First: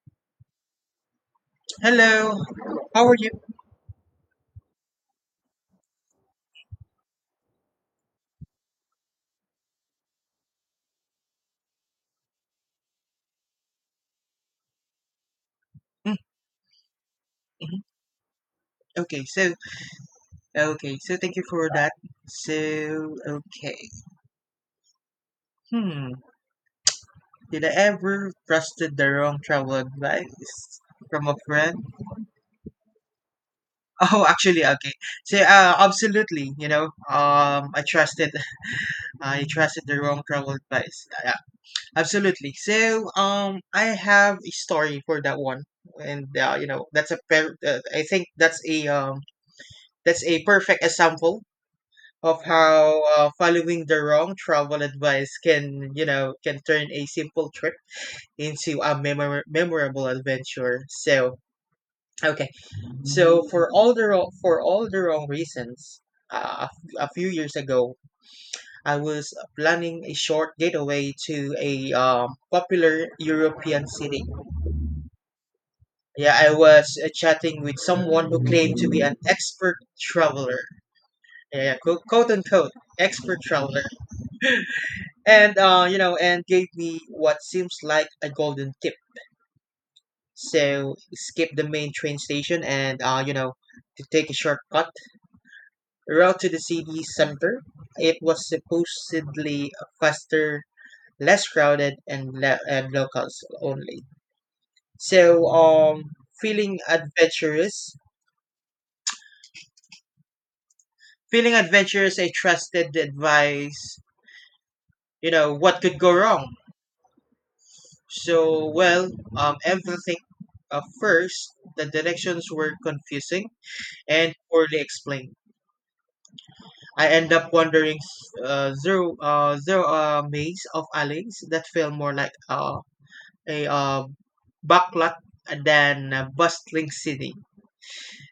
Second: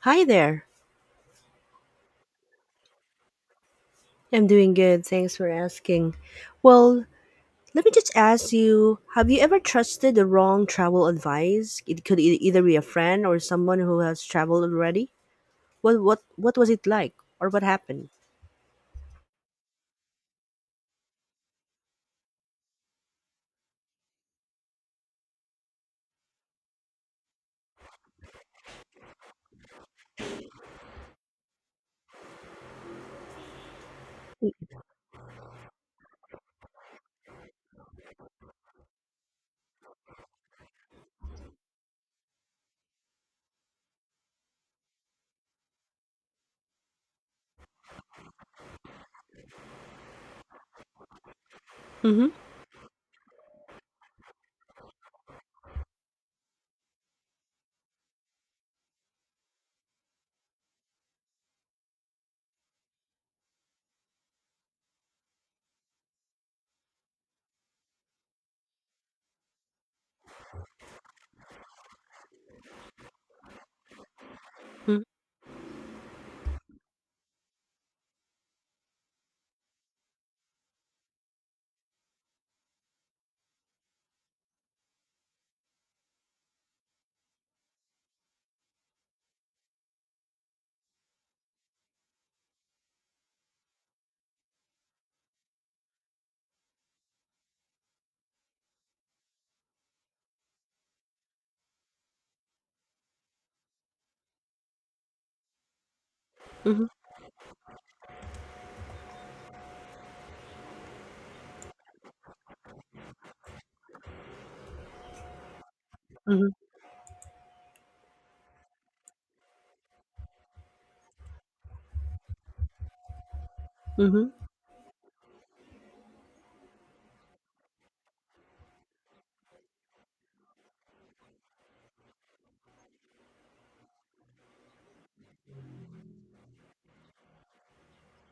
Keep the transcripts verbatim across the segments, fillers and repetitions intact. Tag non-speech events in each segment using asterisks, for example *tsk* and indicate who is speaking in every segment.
Speaker 1: Hi there.
Speaker 2: Hello, how are you?
Speaker 1: I'm doing good. Thanks for asking. Well, let me just ask you have you ever trusted the wrong travel advice? It could e- either be a friend or someone who has traveled already. What
Speaker 2: Mm,
Speaker 1: what what was it like or what
Speaker 2: mhm.
Speaker 1: happened?
Speaker 2: Okay, so okay, so thank you for that. So okay, hmm, did I ever trusted the wrong travel advice from a friend? *laughs* Oh, actually, okay. So uh, Absolutely, you know, um, I trusted, *laughs* I trusted the wrong travel advice. Uh, Yeah, absolutely. So um, I have a story for that one, and uh, you know, that's a per- uh, I think that's a um, that's a perfect example
Speaker 1: Mhm.
Speaker 2: of how uh, following the wrong travel advice can you know can turn a simple trip into a memor- memorable adventure. So okay so for all the wrong, for all the wrong reasons, uh, a f- a few years ago, I was planning a short getaway to a um, popular European city.
Speaker 1: Mhm.
Speaker 2: Yeah, I was uh, chatting with someone who claimed to be an expert traveler, yeah, yeah, quote, quote unquote, expert traveler, and uh, you know, and gave me what seems like a golden tip. So skip the main train station and uh, you know, to take a shortcut route to the city center. It was supposedly faster, less crowded, and le- and locals only. So um, feeling
Speaker 1: Mhm.
Speaker 2: adventurous, feeling adventurous, I trusted the advice. You know what could go
Speaker 1: Mhm.
Speaker 2: wrong. So, well, um, everything. Uh, first, the directions were confusing
Speaker 1: Mhm.
Speaker 2: and poorly explained. I end up wandering, uh, through uh, through a maze of alleys that feel more like uh, a uh, backlot than a bustling city.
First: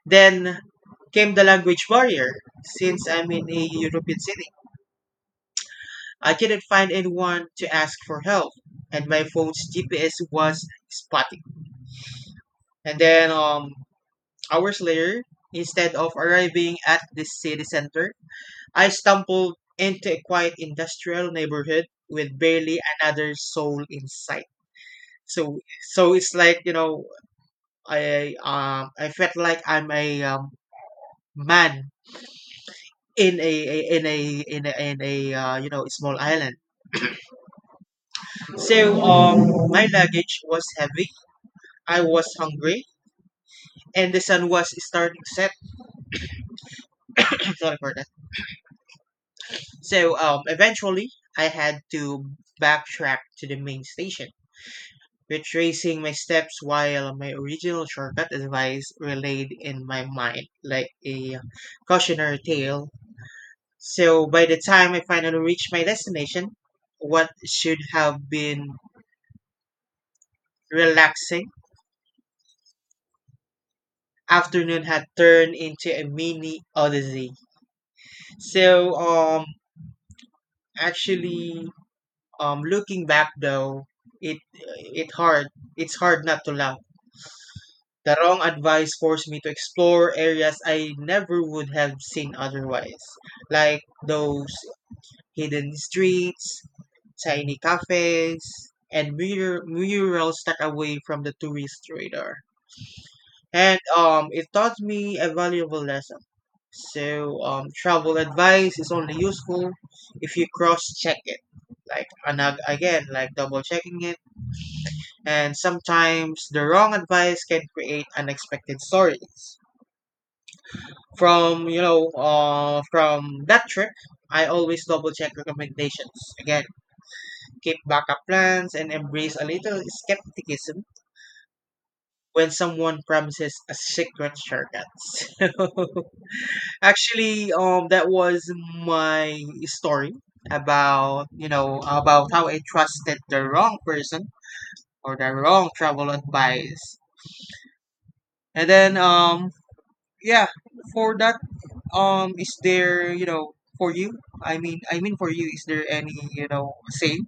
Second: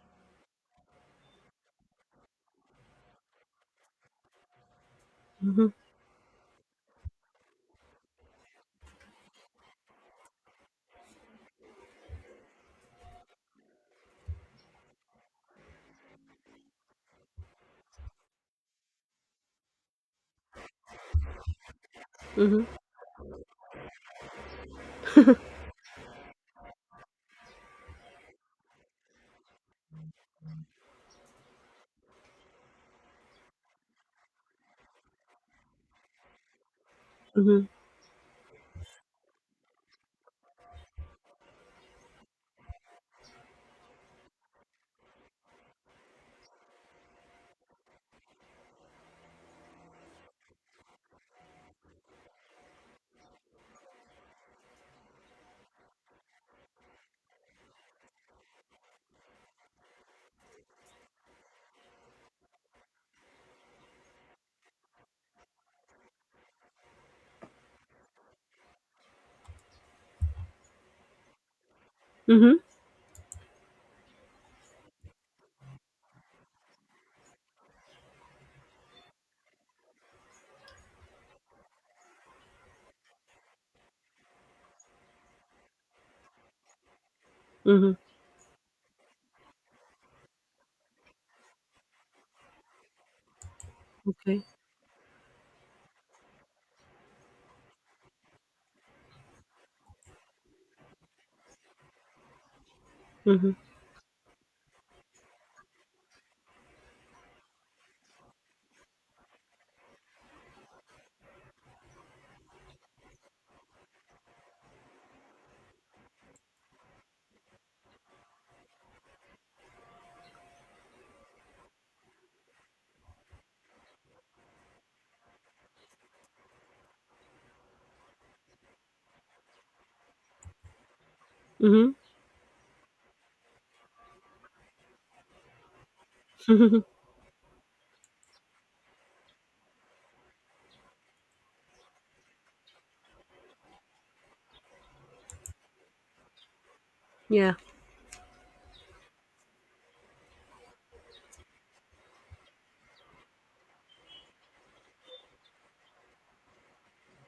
Speaker 2: Then came the language barrier. Since I'm in a European city,
Speaker 1: Mhm.
Speaker 2: I couldn't find anyone to ask for help, and my phone's G P S was spotty. And then um, Hours later, instead of arriving at the city center, I stumbled into a quiet industrial neighborhood with
Speaker 1: Mhm.
Speaker 2: barely another soul in sight. So, so it's like, you know, I um, I felt like I'm a um, man in a, a in a in a, in a, uh, you know small island.
Speaker 1: Mhm.
Speaker 2: So um, my luggage was heavy. I was hungry, and the sun was starting to set. *coughs* *clears throat* Sorry for that. So um, eventually, I had to backtrack to the main station, retracing my steps while my original shortcut advice relayed in my mind like a cautionary tale. So by the time I finally reached my destination, what should have been relaxing
Speaker 1: Mhm.
Speaker 2: afternoon had turned into a mini odyssey. So um, actually, um, Looking back though, it it hard, it's hard not to laugh.
Speaker 1: Mhm.
Speaker 2: The wrong advice forced me to explore areas I never would have seen otherwise, like
Speaker 1: Okay.
Speaker 2: those hidden streets, tiny cafes, and mur- murals stuck away from the tourist radar.
Speaker 1: Mhm.
Speaker 2: And um, It taught me a valuable lesson. So, um, travel advice is only useful if you cross-check it, like, and ag- again, like double-checking it. And sometimes the wrong advice can create unexpected stories. From you know uh, from that trip, I always double check recommendations again, keep backup plans and embrace a little skepticism
Speaker 1: Mhm.
Speaker 2: when someone promises a secret shortcut. *laughs* so,
Speaker 1: *laughs*
Speaker 2: actually um that was my story about you know about how I trusted the wrong person or the wrong travel advice.
Speaker 1: Yeah.
Speaker 2: And then um yeah for that Um, is there, you know, for you? I mean, I mean for you, is there any, you know, same?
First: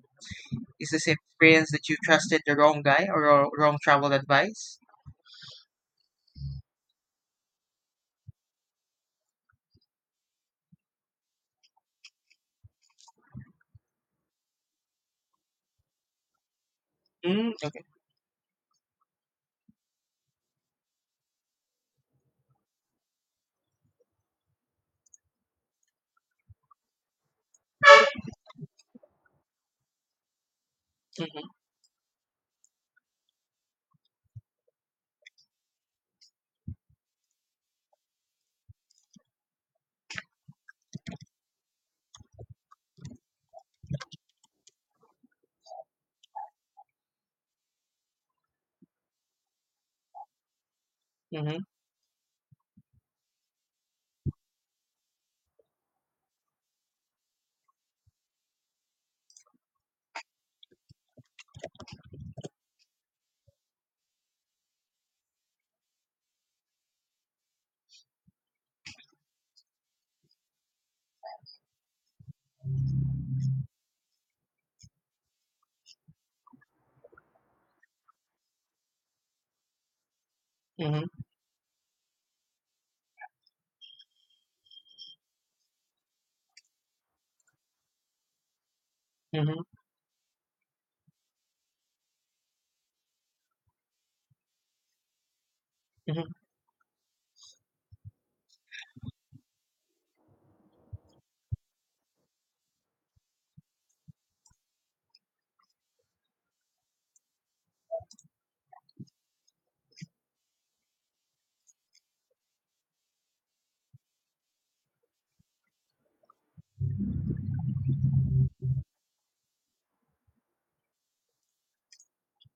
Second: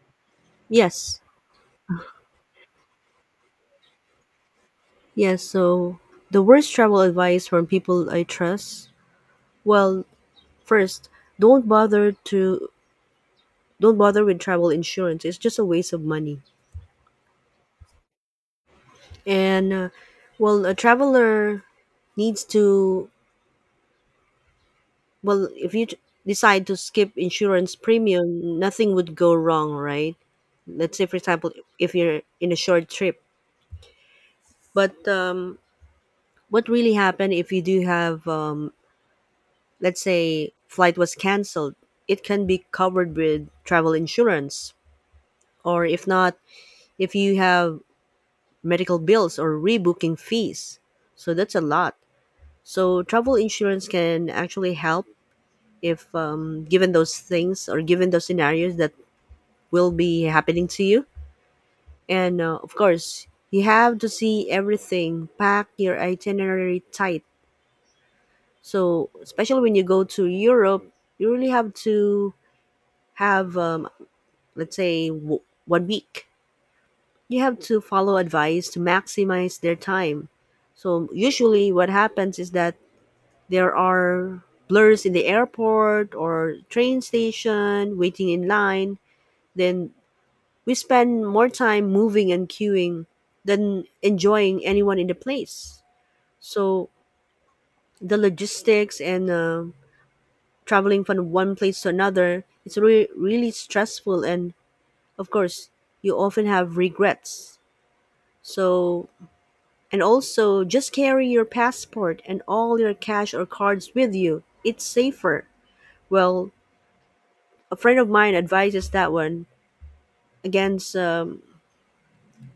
Speaker 2: Is the same
Speaker 1: Yes.
Speaker 2: experience that you trusted the wrong guy or wrong wrong travel advice?
Speaker 1: Yes, so the worst travel advice from people I trust, well, first, don't bother to don't bother with travel insurance. It's just a waste of money.
Speaker 2: Mm, okay.
Speaker 1: And uh, well, a traveler needs to, well, if you t- decide to skip insurance premium, nothing would go wrong, right? Let's say, for
Speaker 2: Mm-hmm,
Speaker 1: example, if you're in a short trip. But um, what really happened if you do have, um, let's say, flight was canceled? It can be covered with travel insurance, or if not, if you have medical bills or rebooking fees. So that's
Speaker 2: mm-hmm,
Speaker 1: a lot. So travel insurance can actually help if, um, given those things or given those scenarios that will be happening to you. And uh, of course, you have to see everything, pack your itinerary tight. So especially when you go to Europe, you really have to have, um, let's say w- one week. You have to follow advice to maximize their time. So usually what happens is that there are blurs in the airport or train station, waiting in line.
Speaker 2: mm-hmm,
Speaker 1: Then we spend more time moving and queuing than enjoying anyone in the place.
Speaker 2: mm-hmm,
Speaker 1: So the logistics and uh, traveling from one place to another, it's re- really stressful. And of course, you often have regrets. So, and also just carry your passport and all your cash or cards with you. It's safer. Well, a friend of mine advises that one against, um,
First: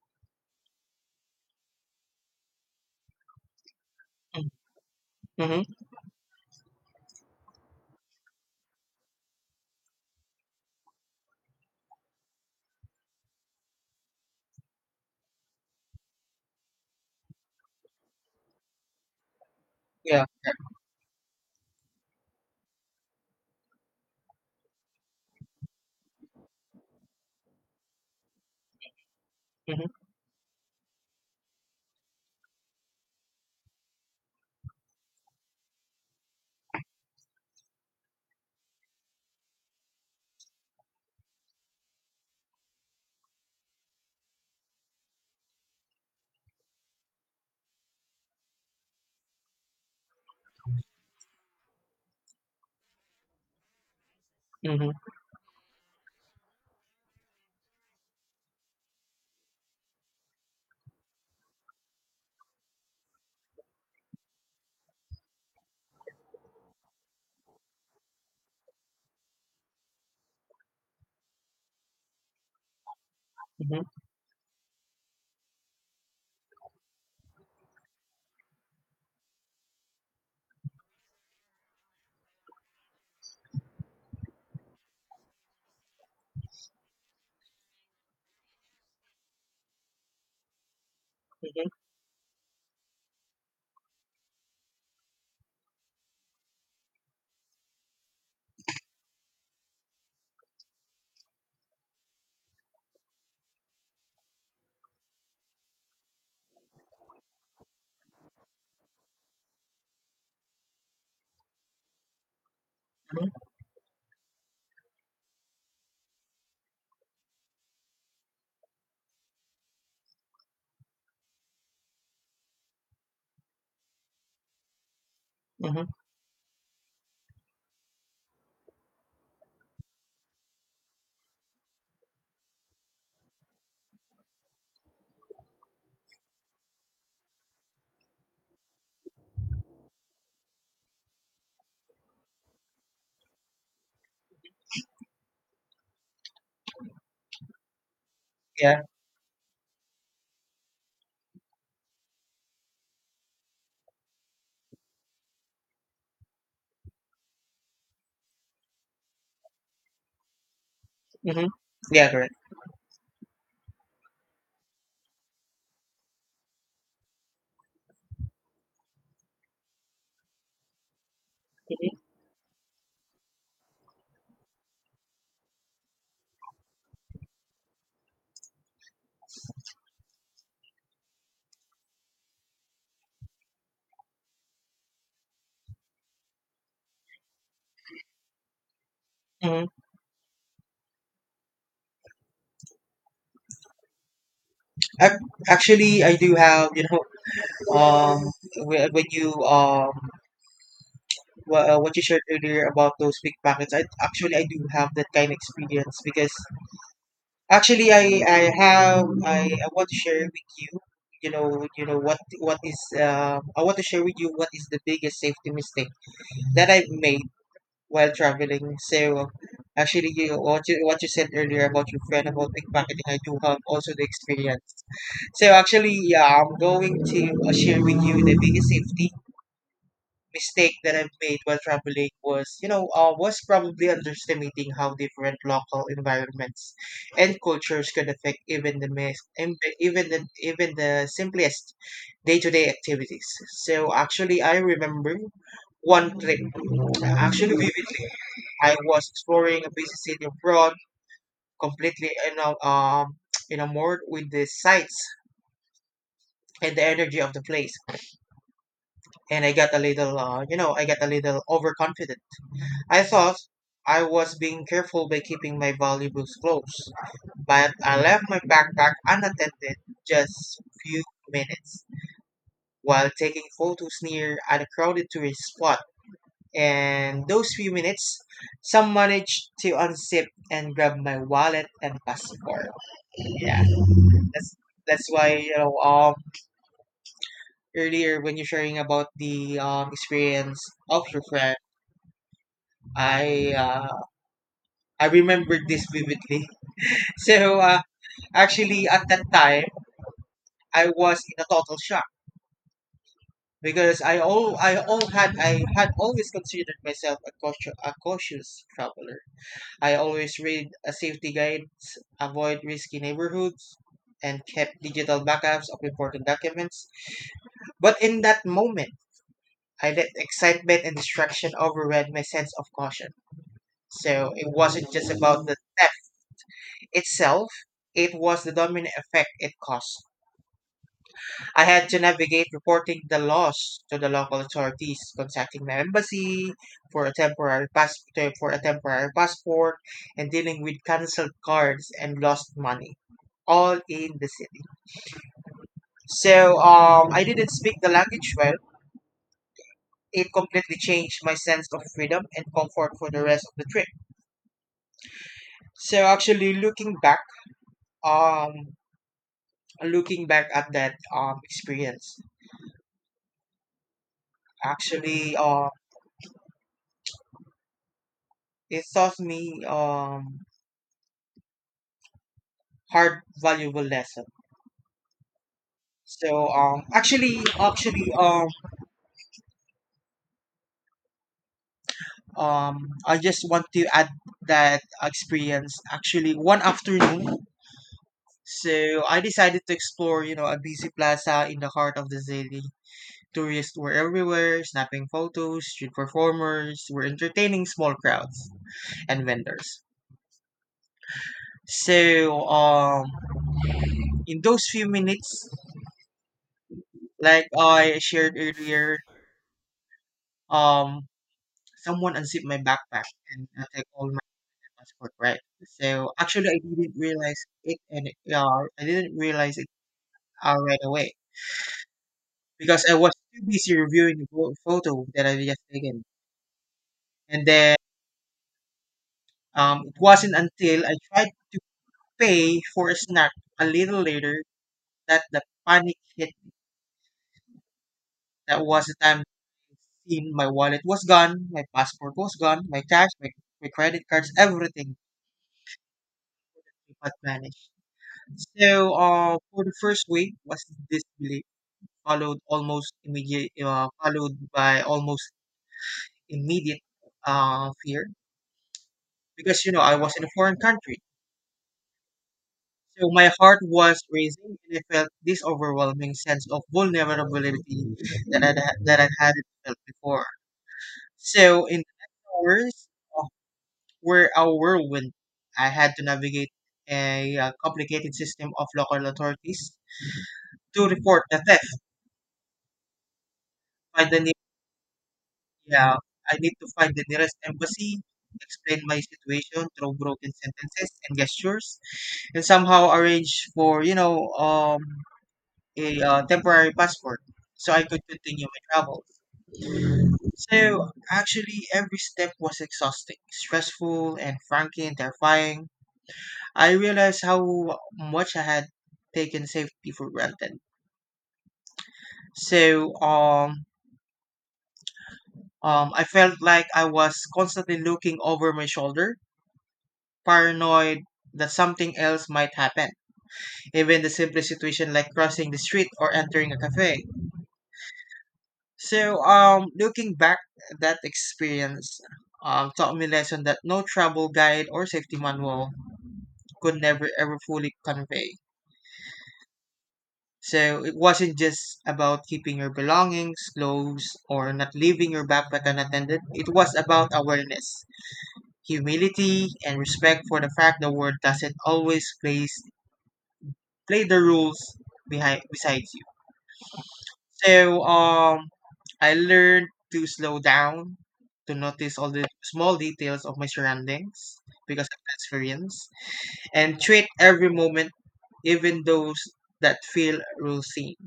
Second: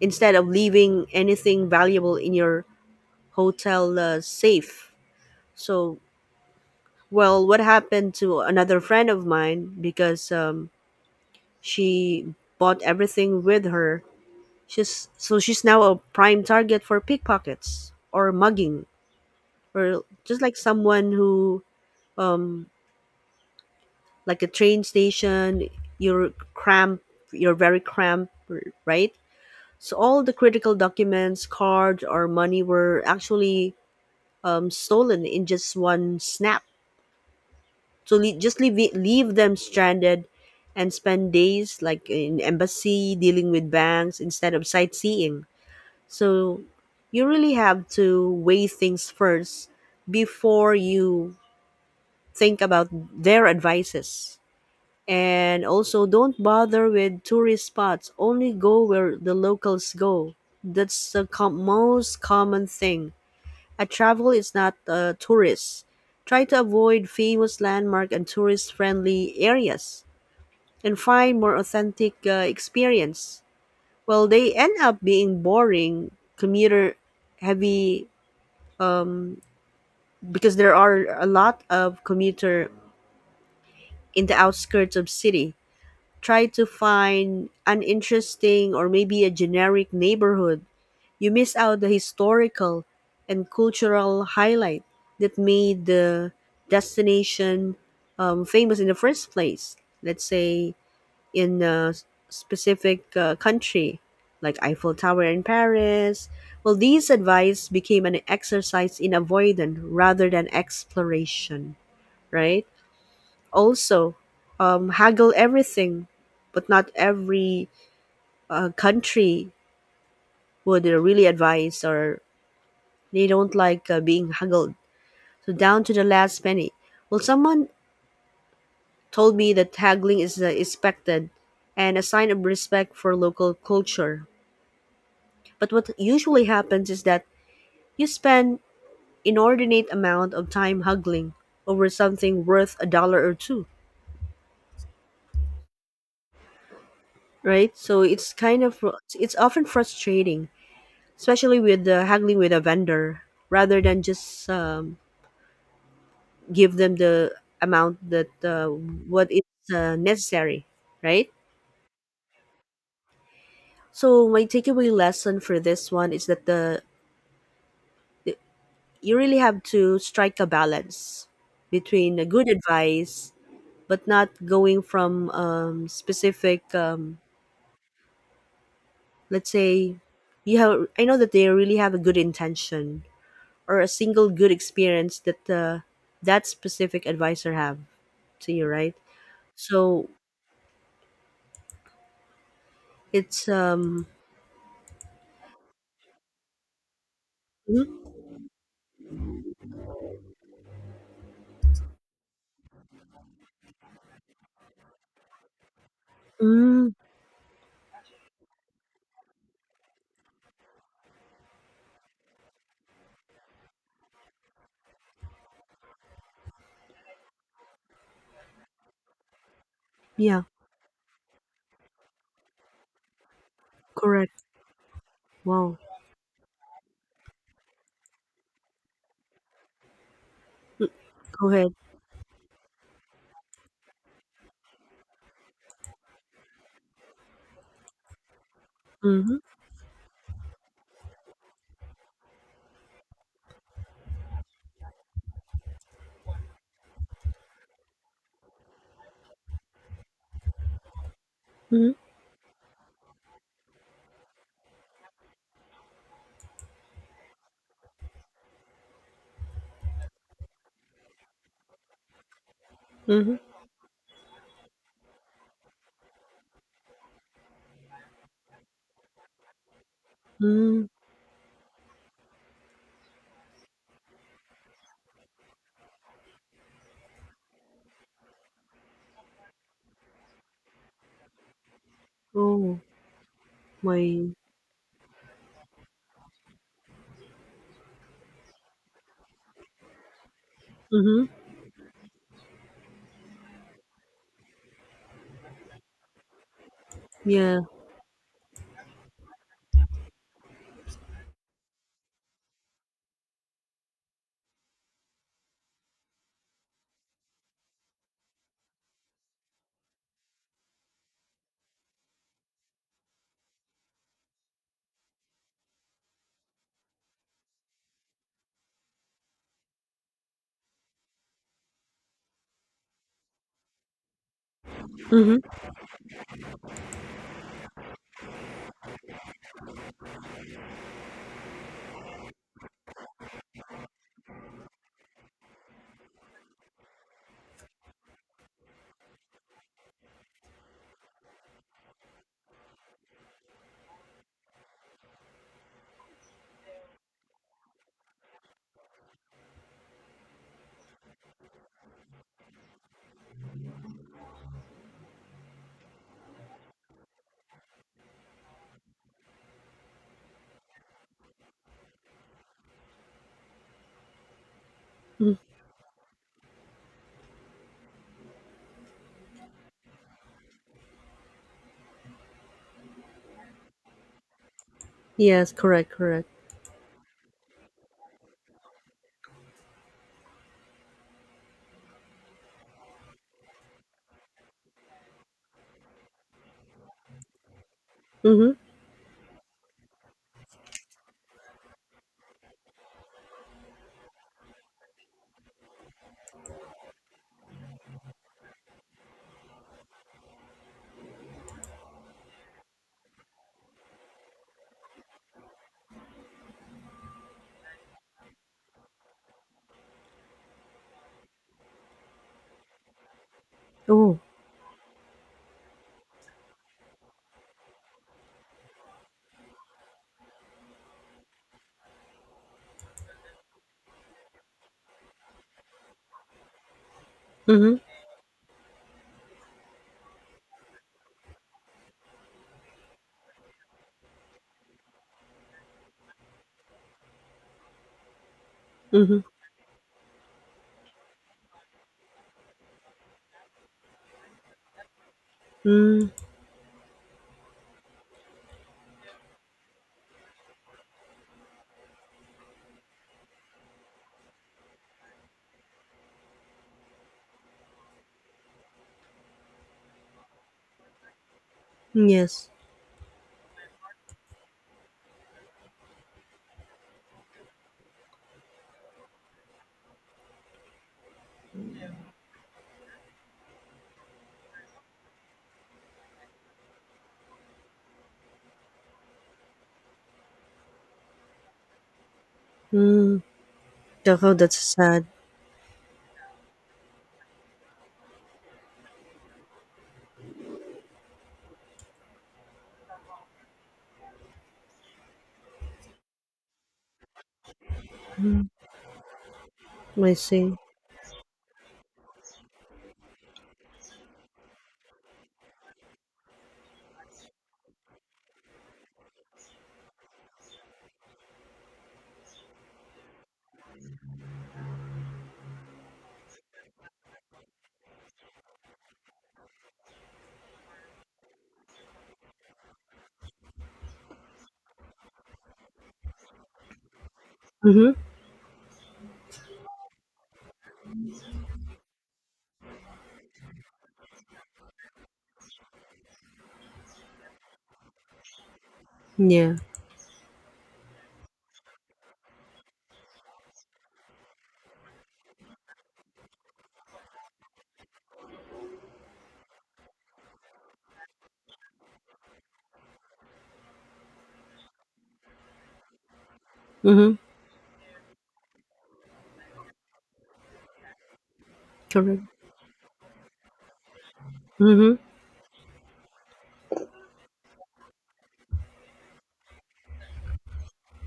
Speaker 1: instead of leaving anything valuable in your hotel uh,
Speaker 2: mm-hmm,
Speaker 1: safe.
Speaker 2: mm-hmm.
Speaker 1: So well, what happened to another friend of mine because, um, she bought everything with her. She's so she's now a prime target for pickpockets or mugging, or
Speaker 2: Yeah.
Speaker 1: just like someone who, um, like a train station, you're cramped, you're very cramped, right?
Speaker 2: Mm-hmm,
Speaker 1: So all the critical documents, cards, or money were actually, um, stolen in just one snap. So le- just leave it, leave them stranded, and spend days like in embassy dealing with banks instead of sightseeing. So you really have to weigh things first before you think about their advices.
Speaker 2: mm-hmm,
Speaker 1: And also, don't bother with tourist spots. Only go where the locals go. That's the com- most common thing. A travel is not a tourist. Try to avoid famous landmark and tourist-friendly areas, and find more authentic uh, experience.
Speaker 2: mm-hmm,
Speaker 1: Well, they end up being boring, commuter-heavy, because there are a lot of commuter in the outskirts of city. Try to find an interesting or maybe a generic neighborhood, you miss out the historical and cultural highlight that made the destination, um, famous in the first place. Let's say in a s- specific uh, country, like Eiffel Tower in Paris. Well, these advice became an exercise in avoidance rather than exploration, right?
Speaker 2: mm-hmm,
Speaker 1: Also, um, haggle everything, but not every uh, country would uh, really advise, or they don't like uh, being haggled. So
Speaker 2: mm-hmm.
Speaker 1: down to the last penny. Well, someone told me that haggling is, uh, expected and a sign of respect for local culture. But what usually happens is that you spend inordinate amount of time haggling over something worth a dollar or two, right? So it's kind of,
Speaker 2: Yeah.
Speaker 1: it's often frustrating, especially with, uh, haggling with a vendor rather than just, um, give them the amount that, uh, what is, uh, necessary, right?
Speaker 2: Mm-hmm. Yeah, correct.
Speaker 1: So my takeaway lesson for this one is that the, the you really have to strike a balance
Speaker 2: Mm-hmm,
Speaker 1: between a good advice, but not going from, um, specific, um, let's say you have, I know that they really have a good intention or a single good experience that, uh, that specific advisor have see, right?
Speaker 2: mm-hmm.
Speaker 1: So it's um.
Speaker 2: Ac- Actually, I do have, you know,
Speaker 1: Mm.
Speaker 2: um, whe- when you, um, wha- uh, what you shared earlier about those pickpockets, I actually I do have that kind of experience. Because
Speaker 1: Mm.
Speaker 2: actually, I I have I, I want to share with you. You know, you know what what is um I want to share with you what is the biggest safety mistake that I've made while traveling. So actually, you know,
Speaker 1: Yeah,
Speaker 2: what you what you said earlier about your friend about pickpocketing, I do have also the
Speaker 1: correct.
Speaker 2: experience. So
Speaker 1: Wow.
Speaker 2: actually, yeah, I'm going to uh, share with you the biggest safety mistake that I've made
Speaker 1: Go
Speaker 2: while
Speaker 1: ahead.
Speaker 2: traveling was, you know, uh, was probably underestimating how different local environments and cultures can affect even the mes-
Speaker 1: Mhm.
Speaker 2: em- even the even the simplest day-to-day activities. So actually, I remember one trip, uh, actually *laughs* vividly. I was exploring a busy city abroad,
Speaker 1: Mhm.
Speaker 2: completely, you know, um, *tsk* enamored with the sights and the energy of the place, and I got a little, uh, you know, I got a little overconfident. I thought
Speaker 1: Mhm.
Speaker 2: I was being careful by keeping my valuables close, but I left my backpack unattended just
Speaker 1: Mm.
Speaker 2: few minutes while taking photos near a crowded tourist spot. And those few minutes, some managed to unzip and grab my wallet and passport.
Speaker 1: Oh,
Speaker 2: Yeah,
Speaker 1: my.
Speaker 2: that's that's why you know um earlier when you're sharing about the um experience of your
Speaker 1: Mhm.
Speaker 2: friend, I uh, I remembered this vividly. *laughs*
Speaker 1: Yeah.
Speaker 2: So uh, Actually, at that time, I was in a total shock because I all I all had I had always considered myself a cautious, a cautious traveler. I always read a safety guides, avoid risky neighborhoods, and kept digital backups of important documents. But in that moment, I let excitement and distraction override my sense of caution. So it wasn't just
Speaker 1: Mhm.
Speaker 2: about the theft itself; it was the domino effect it caused. I had to navigate reporting the loss to the local authorities, contacting the embassy for a temporary pass- to- for a temporary passport, and dealing with cancelled cards and lost money, all in the city. So um, I didn't speak the language well. It completely changed my sense of freedom and comfort for the rest of the trip. So actually, looking back, um, looking back at that um experience,
Speaker 1: Mm.
Speaker 2: actually, um, it taught me um hard valuable lesson.
Speaker 1: Yes, correct, correct.
Speaker 2: So um actually actually um um I just want to add that experience. Actually, one afternoon,
Speaker 1: Mhm.
Speaker 2: so I decided to explore, you know, a busy plaza in the heart of the city. Tourists were everywhere snapping photos, street performers were entertaining small crowds, and vendors. so um in those few minutes, like I shared earlier, um someone unzipped my backpack and I take all.
Speaker 1: Oh.
Speaker 2: That's correct, right? So actually, I didn't realize it, and yeah, I didn't realize it uh, right away because I was too busy reviewing the pho- photo that I just taken, and then
Speaker 1: Mhm.
Speaker 2: um, it wasn't until I tried to pay for a snack a little later that the panic hit. That was the
Speaker 1: Mhm.
Speaker 2: time in my wallet was gone, my passport was gone, my cash, my, my credit cards, everything
Speaker 1: Mm.
Speaker 2: but vanished. So, uh, for the first week was disbelief followed almost immediate, uh, followed by almost immediate uh, fear because, you know, I was in a foreign country.
Speaker 1: Yes.
Speaker 2: So my heart was racing, and I felt this overwhelming sense of vulnerability that I that I hadn't felt before. So in the next hours uh, were a whirlwind. I had to navigate a uh, complicated system of local authorities to report the theft,
Speaker 1: Mm.
Speaker 2: find
Speaker 1: Oh,
Speaker 2: the—
Speaker 1: how that's sad.
Speaker 2: Yeah, I need to find the nearest embassy, explain my situation through broken sentences and gestures, and somehow arrange for, you know, um, a uh, temporary passport so I could continue my travel.
Speaker 1: I see.
Speaker 2: So actually, every step was exhausting, stressful, and frankly terrifying. I realized how much I had taken safety for granted. So, um, um, I felt like I was constantly looking over my shoulder, paranoid that something else might happen. Even the simplest situation like crossing the street or entering a cafe.
Speaker 1: Mhm.
Speaker 2: So um looking back, that experience um taught me a lesson that no travel guide or safety manual could never ever fully convey.
Speaker 1: Yeah.
Speaker 2: So it wasn't just about keeping your belongings, clothes, or not leaving your backpack unattended. It was about awareness, humility, and respect for the fact the world doesn't always place play the rules behind besides you.
Speaker 1: Mhm.
Speaker 2: So um I learned to slow down, to notice all
Speaker 1: Correct.
Speaker 2: the small details of my surroundings because
Speaker 1: Mhm.
Speaker 2: of the experience, and treat every moment, even those that feel routine,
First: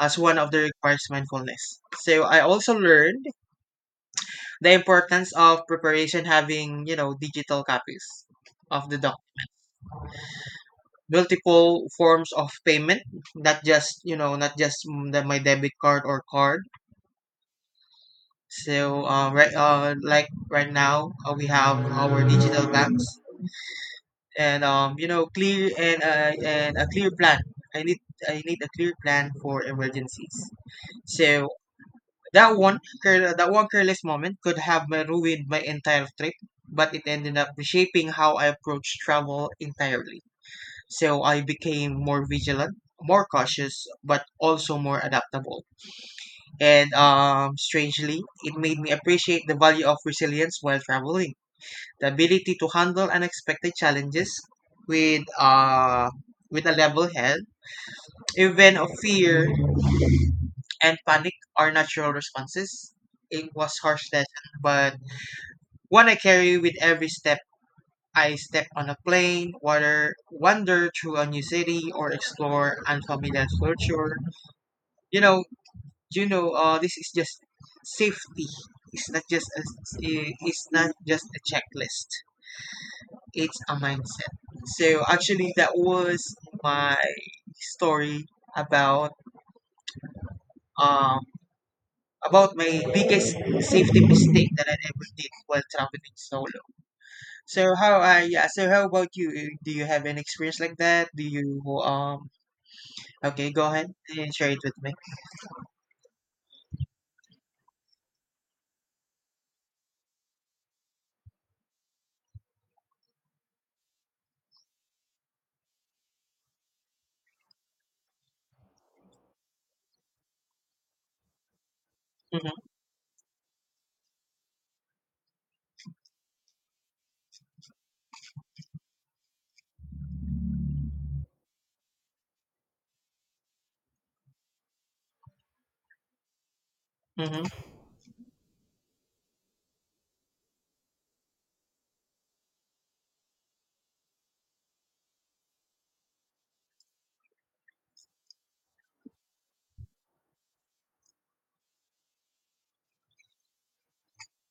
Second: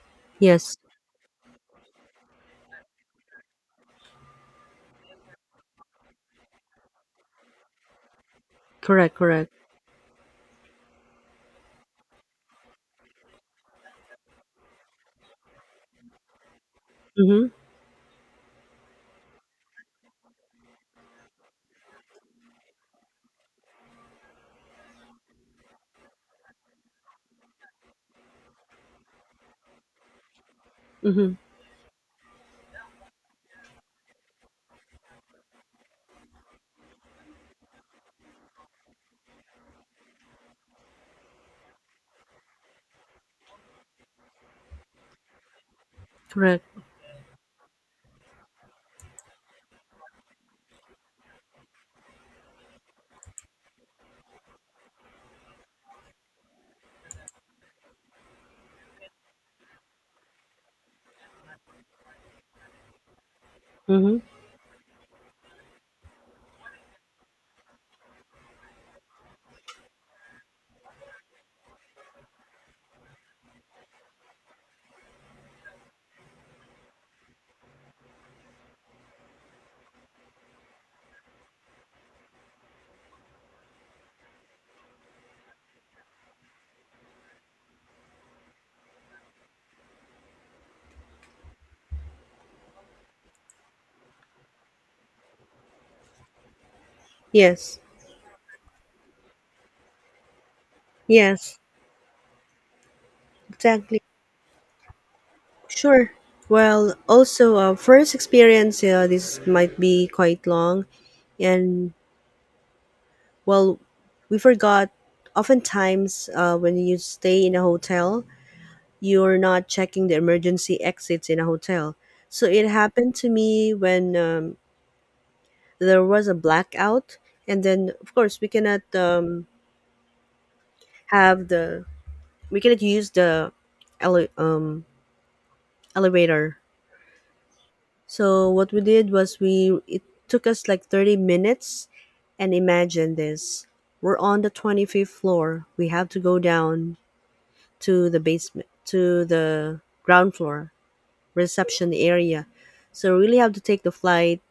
Speaker 2: as one of the
Speaker 1: Yes.
Speaker 2: requires mindfulness. So I also learned the importance of preparation having, you know, digital copies of the
Speaker 1: Correct, correct.
Speaker 2: multiple forms of payment, not just you know not just mm, the, my debit card or card.
Speaker 1: Mhm.
Speaker 2: So uh, right uh, like right now, uh, we have our digital banks and, um, you know clear and, uh, and a clear plan. i need I need a clear plan for emergencies.
Speaker 1: Mhm.
Speaker 2: So that one care- that one careless moment could have uh, ruined my entire trip, but it ended up reshaping how I approach travel entirely. So I became more vigilant, more cautious, but also more adaptable.
Speaker 1: Correct.
Speaker 2: And um, Strangely, it made me appreciate the value of resilience while traveling. The ability to handle unexpected challenges with uh, with a level head, even of fear and panic are natural responses. It was harsh
Speaker 1: Mhm.
Speaker 2: lesson, but one I carry with every step I step on a plane, water, wander through a new city, or explore unfamiliar culture you know you know uh, this is just safety. it's not just a, it's not just a checklist, it's a mindset. So actually that was my story about um about my biggest safety mistake that I ever did while traveling solo. So
Speaker 1: Yes.
Speaker 2: how I Yeah, so how about you? Do you have an experience like that? Do
Speaker 1: Yes.
Speaker 2: you um Okay, go ahead
Speaker 1: Exactly.
Speaker 2: and share it with me.
Speaker 1: Sure. Well, also, uh, first experience, uh, this might be quite long. And, well, we forgot oftentimes, uh, when you stay in a hotel, you're not checking the emergency exits in a hotel. So
Speaker 2: Mhm.
Speaker 1: it happened to me when, um, there was a blackout. And then, of course, we cannot, um, have the, we cannot use the ele- um, elevator.
Speaker 2: Mhm.
Speaker 1: So what we did was we, it took us like thirty minutes, and imagine this. We're on the twenty-fifth floor. We have to go down to the basement, to the ground floor reception area. So really have to take the flight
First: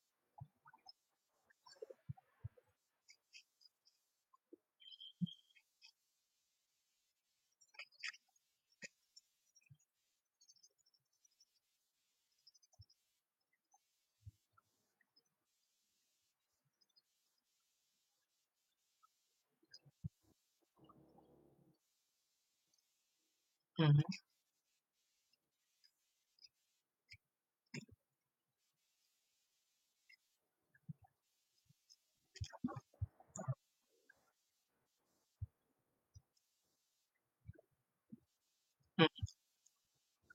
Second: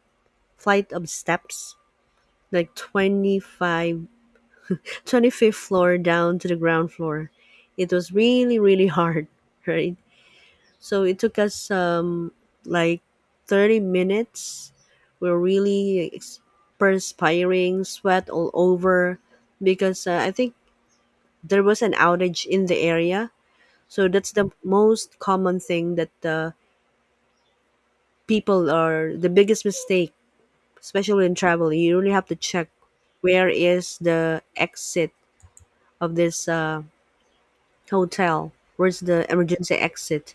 Speaker 1: flight of steps, like twenty five twenty fifth floor down to the ground floor. It was really really hard, *laughs* right? So it took us, um, like thirty minutes. We're really ex- perspiring, sweat all over, because, uh, I think there was an outage in the area. So
Speaker 2: Mhm.
Speaker 1: that's the most common thing, that, uh, people are the biggest mistake, especially in travel. You really have to check where is the exit of this, uh, hotel? Where's the emergency exit?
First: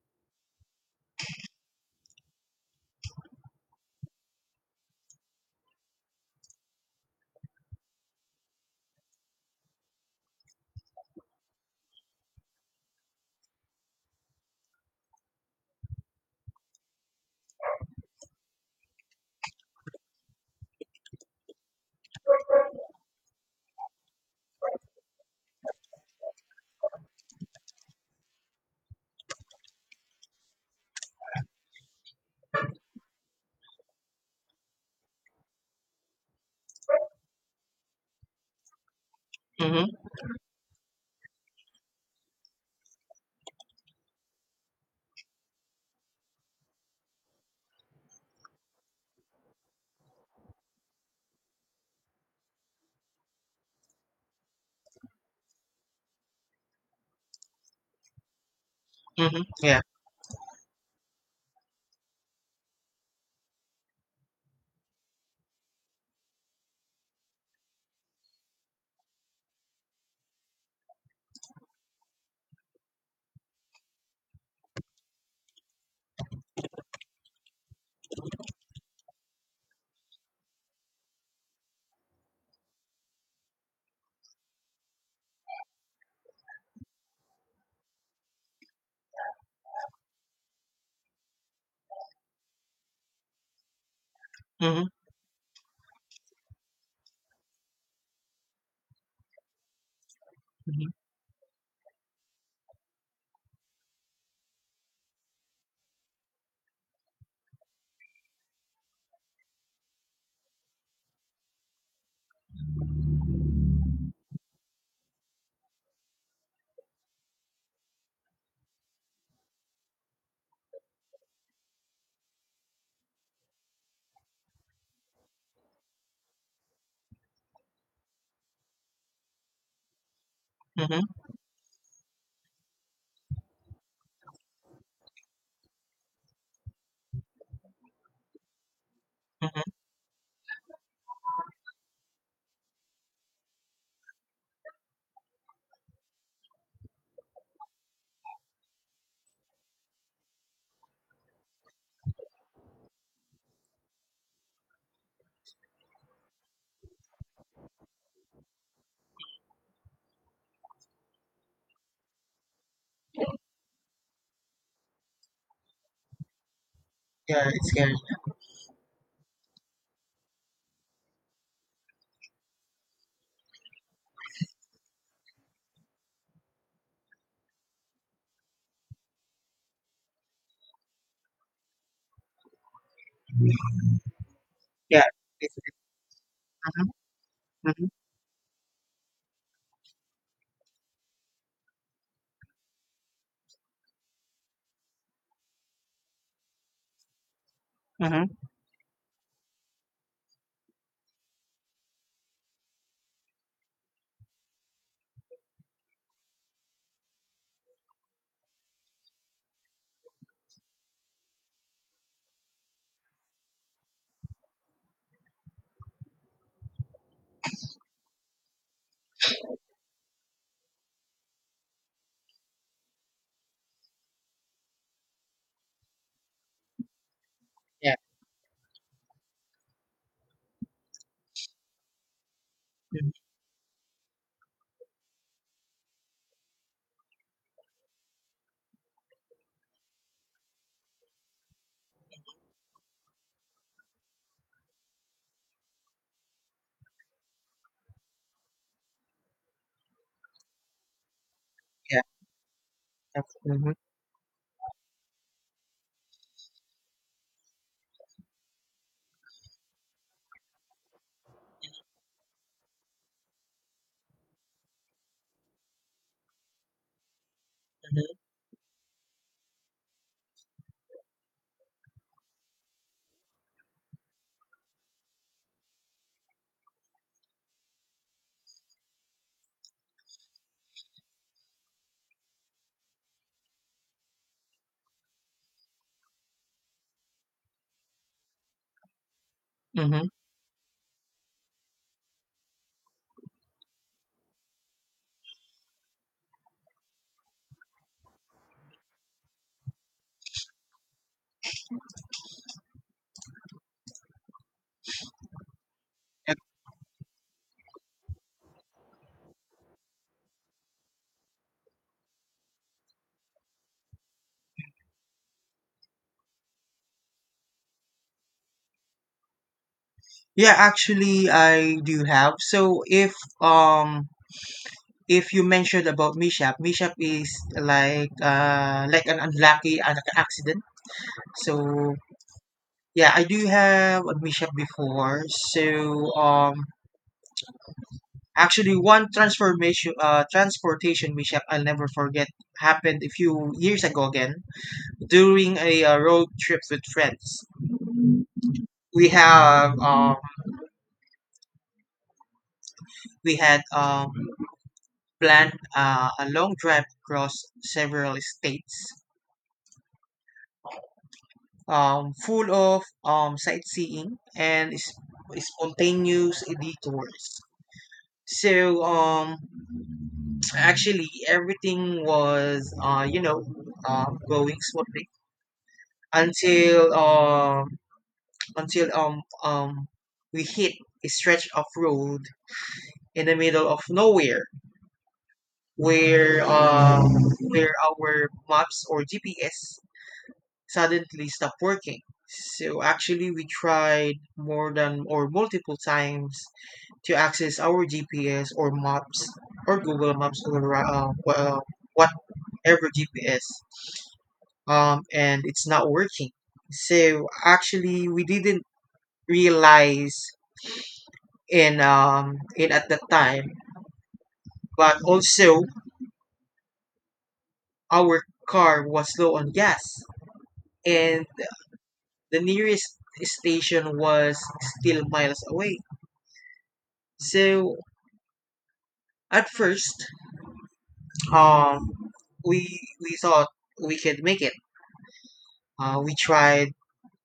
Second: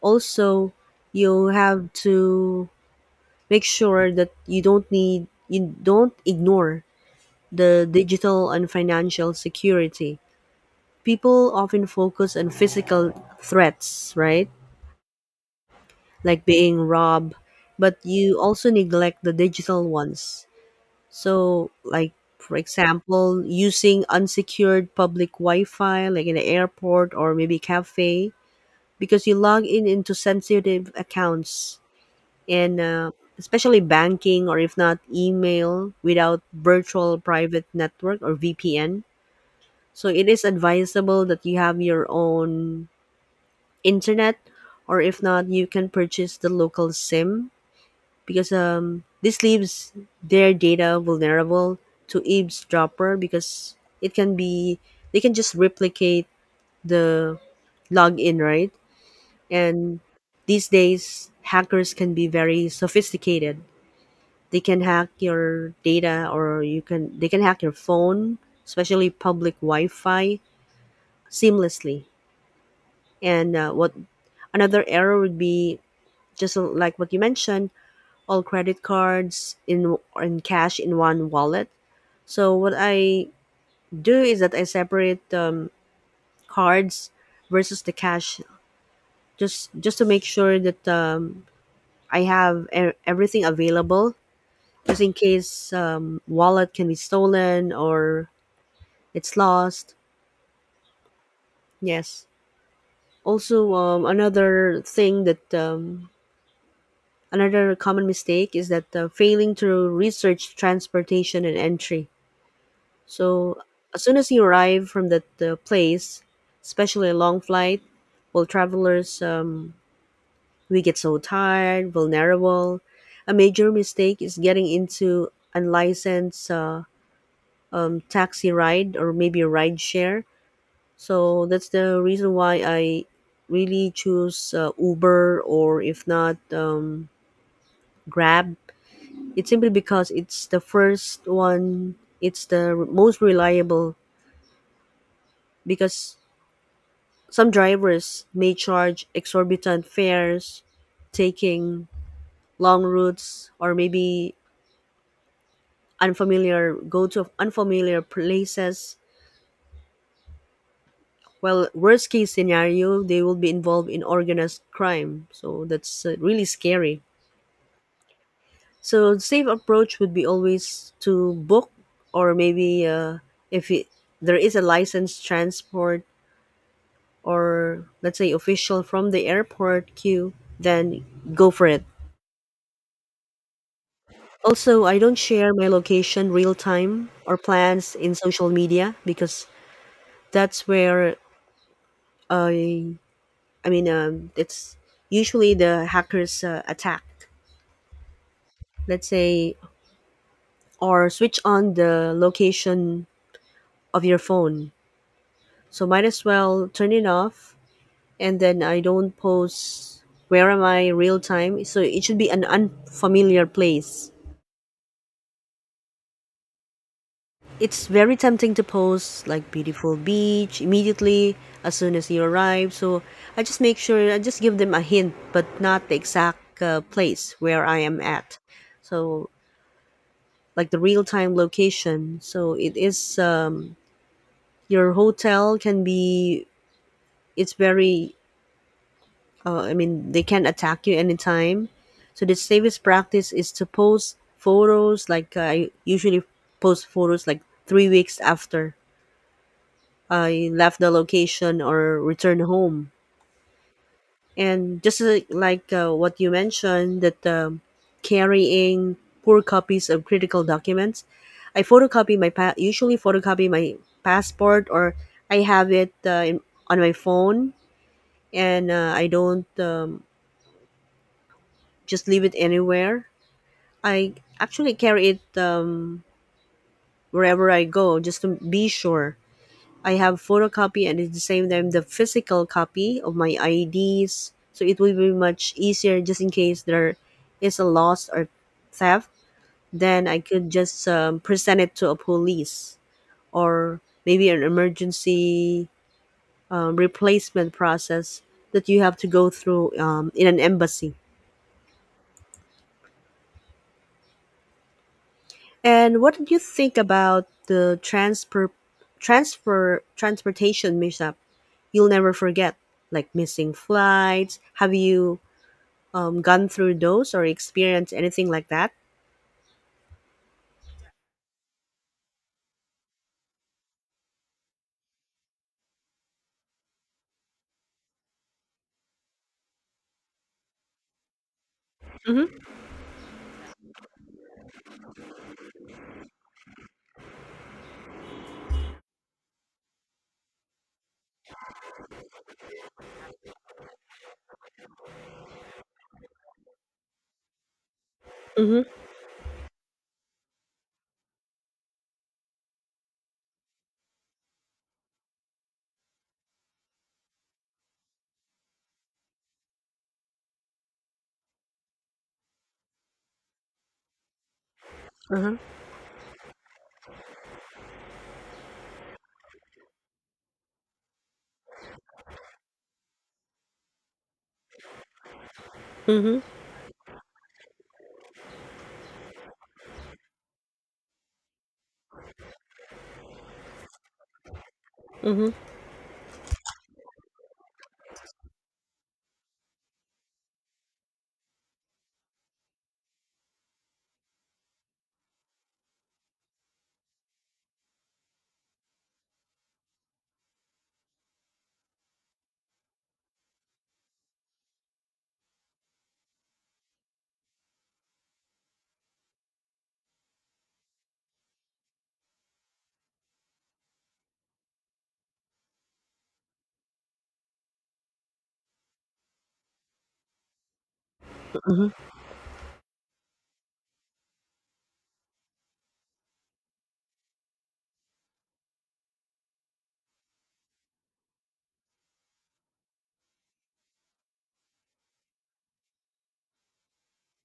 Speaker 1: Also, you have to make sure that you don't need you don't ignore the digital and financial security. People often focus on physical threats, right? Like being robbed, but you also neglect the digital ones. So, like for example, using unsecured public Wi-Fi like in the airport or maybe cafe, because you log in into sensitive accounts and, uh, especially banking, or if not email, without virtual private network or V P N.
Speaker 2: Mhm.
Speaker 1: So it is advisable that you have your own internet, or if not you can purchase the local SIM, because, um, this leaves their data vulnerable to eavesdropper, because it can be, they can just replicate the login, right?
Speaker 2: Mhm. Yeah.
Speaker 1: And these days hackers can be very sophisticated. They can hack your data, or you can they can hack your phone, especially public wi-fi, seamlessly. And, uh, what another error would be, just like what you mentioned, all credit cards in and cash in one wallet. So what I do is that I separate, um, cards versus the cash, just just to make sure that, um, I have e- everything available,
Speaker 2: Mhm.
Speaker 1: just in case, um, wallet can be stolen or it's lost. Yes. Also, um, another thing that, um, another common mistake is that, uh, failing to research transportation and entry. So as soon as you arrive from that, uh, place, especially a long flight, well, travelers, um, we get so tired, vulnerable. A major mistake is getting into unlicensed, uh, um, taxi ride, or maybe a ride share.
Speaker 2: Mhm,
Speaker 1: So that's the reason why I really choose, uh, Uber, or if not, um, Grab. It's
Speaker 2: mhm.
Speaker 1: simply because it's the first one, it's the r- most reliable, because some drivers may charge exorbitant fares, taking long routes, or maybe unfamiliar go to unfamiliar places. Well, worst case scenario, they will be involved in organized crime. So that's, uh, really scary.
Speaker 2: Yeah, it's scary.
Speaker 1: So the safe approach would be always to book, or maybe, uh, if it, there is a licensed transport, or let's say official from the airport queue, then go for it. Also, I
Speaker 2: Yeah.
Speaker 1: don't share
Speaker 2: It's,
Speaker 1: my location real
Speaker 2: mhm,
Speaker 1: time or
Speaker 2: mhm,
Speaker 1: plans in social media, because that's where I, I mean, um, it's usually the hackers, uh, attack.
Speaker 2: mhm,
Speaker 1: Let's say or switch on the location of your phone. So might as well turn it off, and then I don't post where am I real time. So it should be an unfamiliar place. It's very tempting to post like beautiful beach immediately as soon as you arrive. So I just make sure I just give them a hint but not the exact, uh, place where I
Speaker 2: yeah.
Speaker 1: am at. So like the real time location. So it
Speaker 2: Mhm,
Speaker 1: is, um, your hotel can be, it's very, uh, I mean, they can attack you anytime. So the safest practice is to post photos. Like, uh, I usually post photos like three weeks after I left the location or
Speaker 2: yeah.
Speaker 1: returned home.
Speaker 2: That's mhm,
Speaker 1: And just, uh, like, uh, what you mentioned, that, um, carrying poor copies of critical documents, I photocopy my pa- usually photocopy my passport, or I have it, uh, in, on my phone,
Speaker 2: mhm,
Speaker 1: and, uh, I don't, um, just leave it anywhere. I actually carry it, um, wherever I go just to be sure. I have photocopy and at the same time the physical copy of my I Ds. So it will be much easier just in case there is a loss or theft. Then
Speaker 2: mhm.
Speaker 1: I could just, um, present it to a police, or maybe an emergency, um, replacement process that you have to go through, um, in an embassy. And what did you
Speaker 2: Yep.
Speaker 1: think about the transfer, transfer transportation mishap? You'll never forget, like missing flights. Have you, um, gone through those or experienced anything like that?
Speaker 2: Yeah, actually, I do have. So if um if you mentioned about mishap, mishap is like uh like an unlucky an accident. So
Speaker 1: Mm-hmm.
Speaker 2: yeah, I do have a mishap before. So um actually one transformation uh transportation mishap I'll never forget happened a few years ago again, during a uh, road trip with friends.
Speaker 1: Mm-hmm.
Speaker 2: We have um, we had um, planned uh, a long drive across several states, um, full of um, sightseeing and s-
Speaker 1: Uh-huh.
Speaker 2: spontaneous detours. So um, actually everything was uh, you know um, going smoothly
Speaker 1: Mm-hmm.
Speaker 2: until um, until um, um, we hit a stretch of road in the middle of nowhere
Speaker 1: Mm-hmm.
Speaker 2: where um, where our maps or G P S suddenly stopped working. So actually, we tried more than or multiple times to access our G P S or maps or Google Maps or uh, wha- uh, whatever G P S um, And it's not working. So actually, we didn't realize in um in at that time, but also our car was low on gas and
Speaker 1: Mm-hmm.
Speaker 2: the nearest station was still miles away. So at first, um, we we thought we could make it. Uh, we tried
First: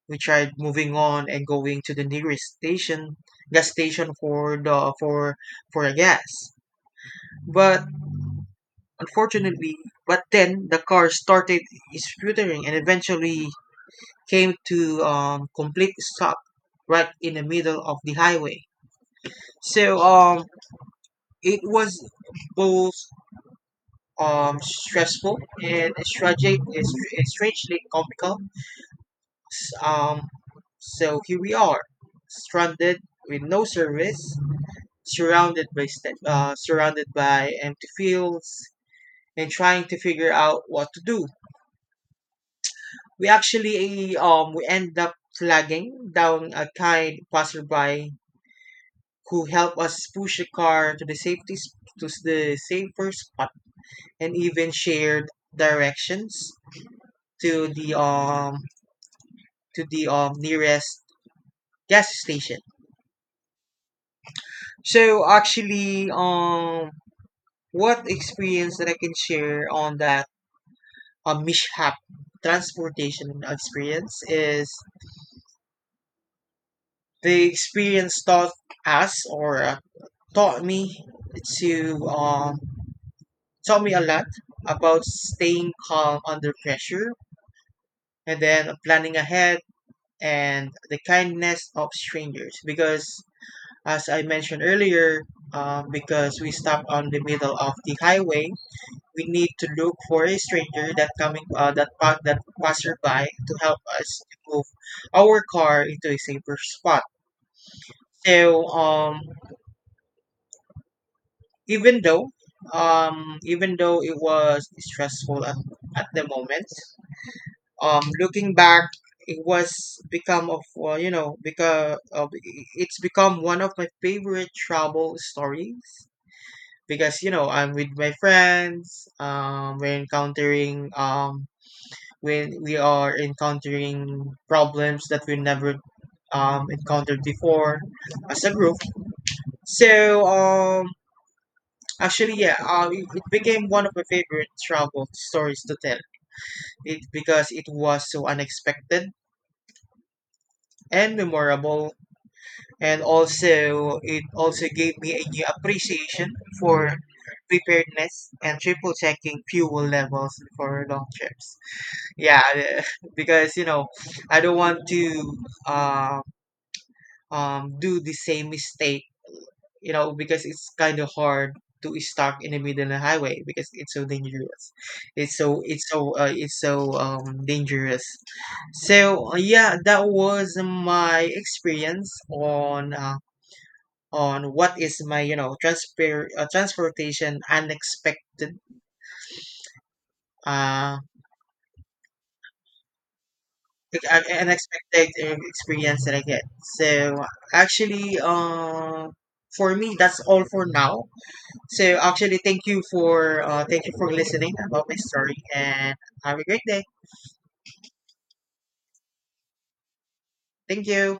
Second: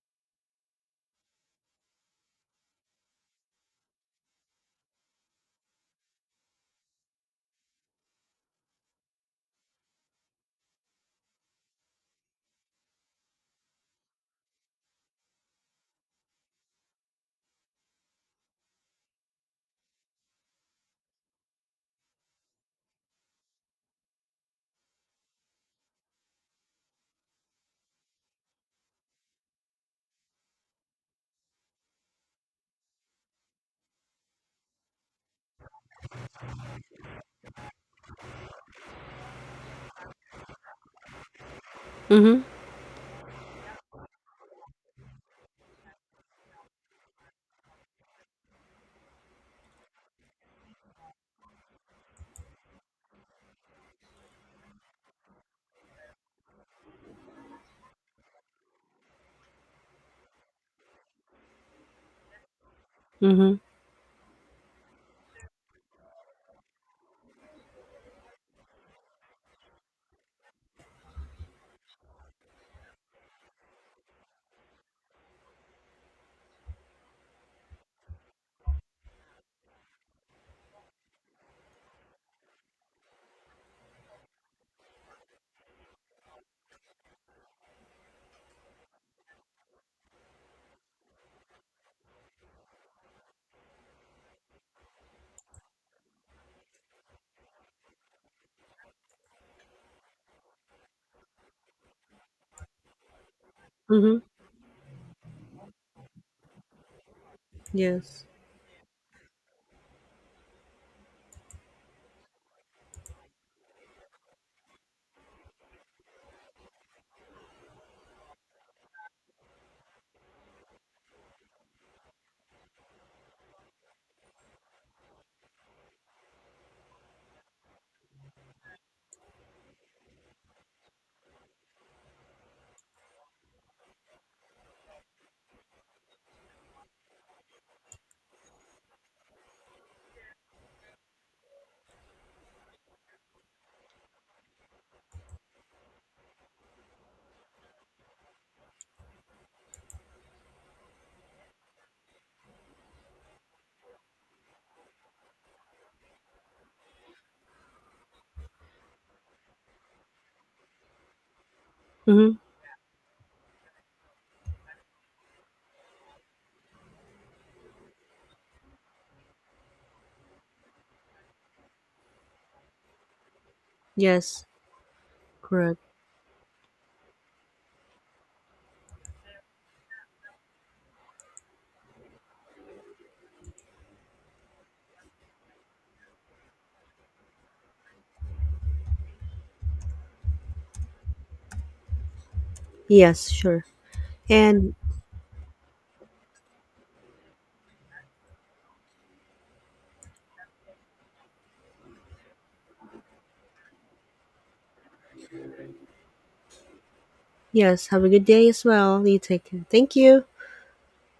Speaker 2: we tried moving on and going to the nearest station gas station for the for for the gas. But unfortunately, but then the car started sputtering and eventually came to um, complete stop right in the middle of the highway. So um, it was both um, stressful and strategic, and strangely comical. Um, so here we are, stranded with no service, surrounded by st- uh, surrounded by empty fields, and trying to figure out what to do.
Speaker 1: Mm-hmm.
Speaker 2: We actually um we end up flagging down a kind passerby who helped us push the car to the safety s- to s- the safer spot and even shared directions to the um to the um nearest gas station.
Speaker 1: Mm-hmm.
Speaker 2: So actually um what experience that I can share on that um, mishap transportation experience is the experience taught us or uh, taught me to um taught me a lot about staying calm under pressure and then planning ahead and the kindness of strangers because as I mentioned earlier, um, because we stopped on the middle of the highway we need to look for a stranger that coming uh, that pa- that passerby to help
Speaker 1: Mm-hmm.
Speaker 2: us to move our car into a safer spot.
Speaker 1: Yes.
Speaker 2: So um even though um even though it was stressful at, at the moment, um, looking back, it was become of well, you know because of, it's become one of my favorite travel stories because you know I'm with my friends. Um, we're encountering um, When we are encountering problems that we never um, encountered before as a group. So um, actually, yeah, um, it, it became one of my favorite travel stories to tell. It because it was so unexpected and memorable, and also it also gave me a new appreciation for preparedness and triple checking fuel levels for long trips,
Speaker 1: Mm-hmm.
Speaker 2: yeah. *laughs* Because you know I don't want to uh, um, do the same mistake, you know, because it's kind of hard to stop in the middle of the highway because it's so
Speaker 1: Yes.
Speaker 2: dangerous, it's so
Speaker 1: Correct.
Speaker 2: it's so uh, it's so um dangerous. So uh, yeah, that was my experience on uh, on what is my you know transfer uh, transportation unexpected uh
Speaker 1: Yes. Sure.
Speaker 2: ex- uh,
Speaker 1: And
Speaker 2: unexpected uh, experience that I get. So actually, uh, for me that's all for now. So actually, thank you for uh, thank you for listening about my story, and have a great day.
Speaker 1: yes. Have a good day as well. You take care. Thank you.
Speaker 2: Thank you.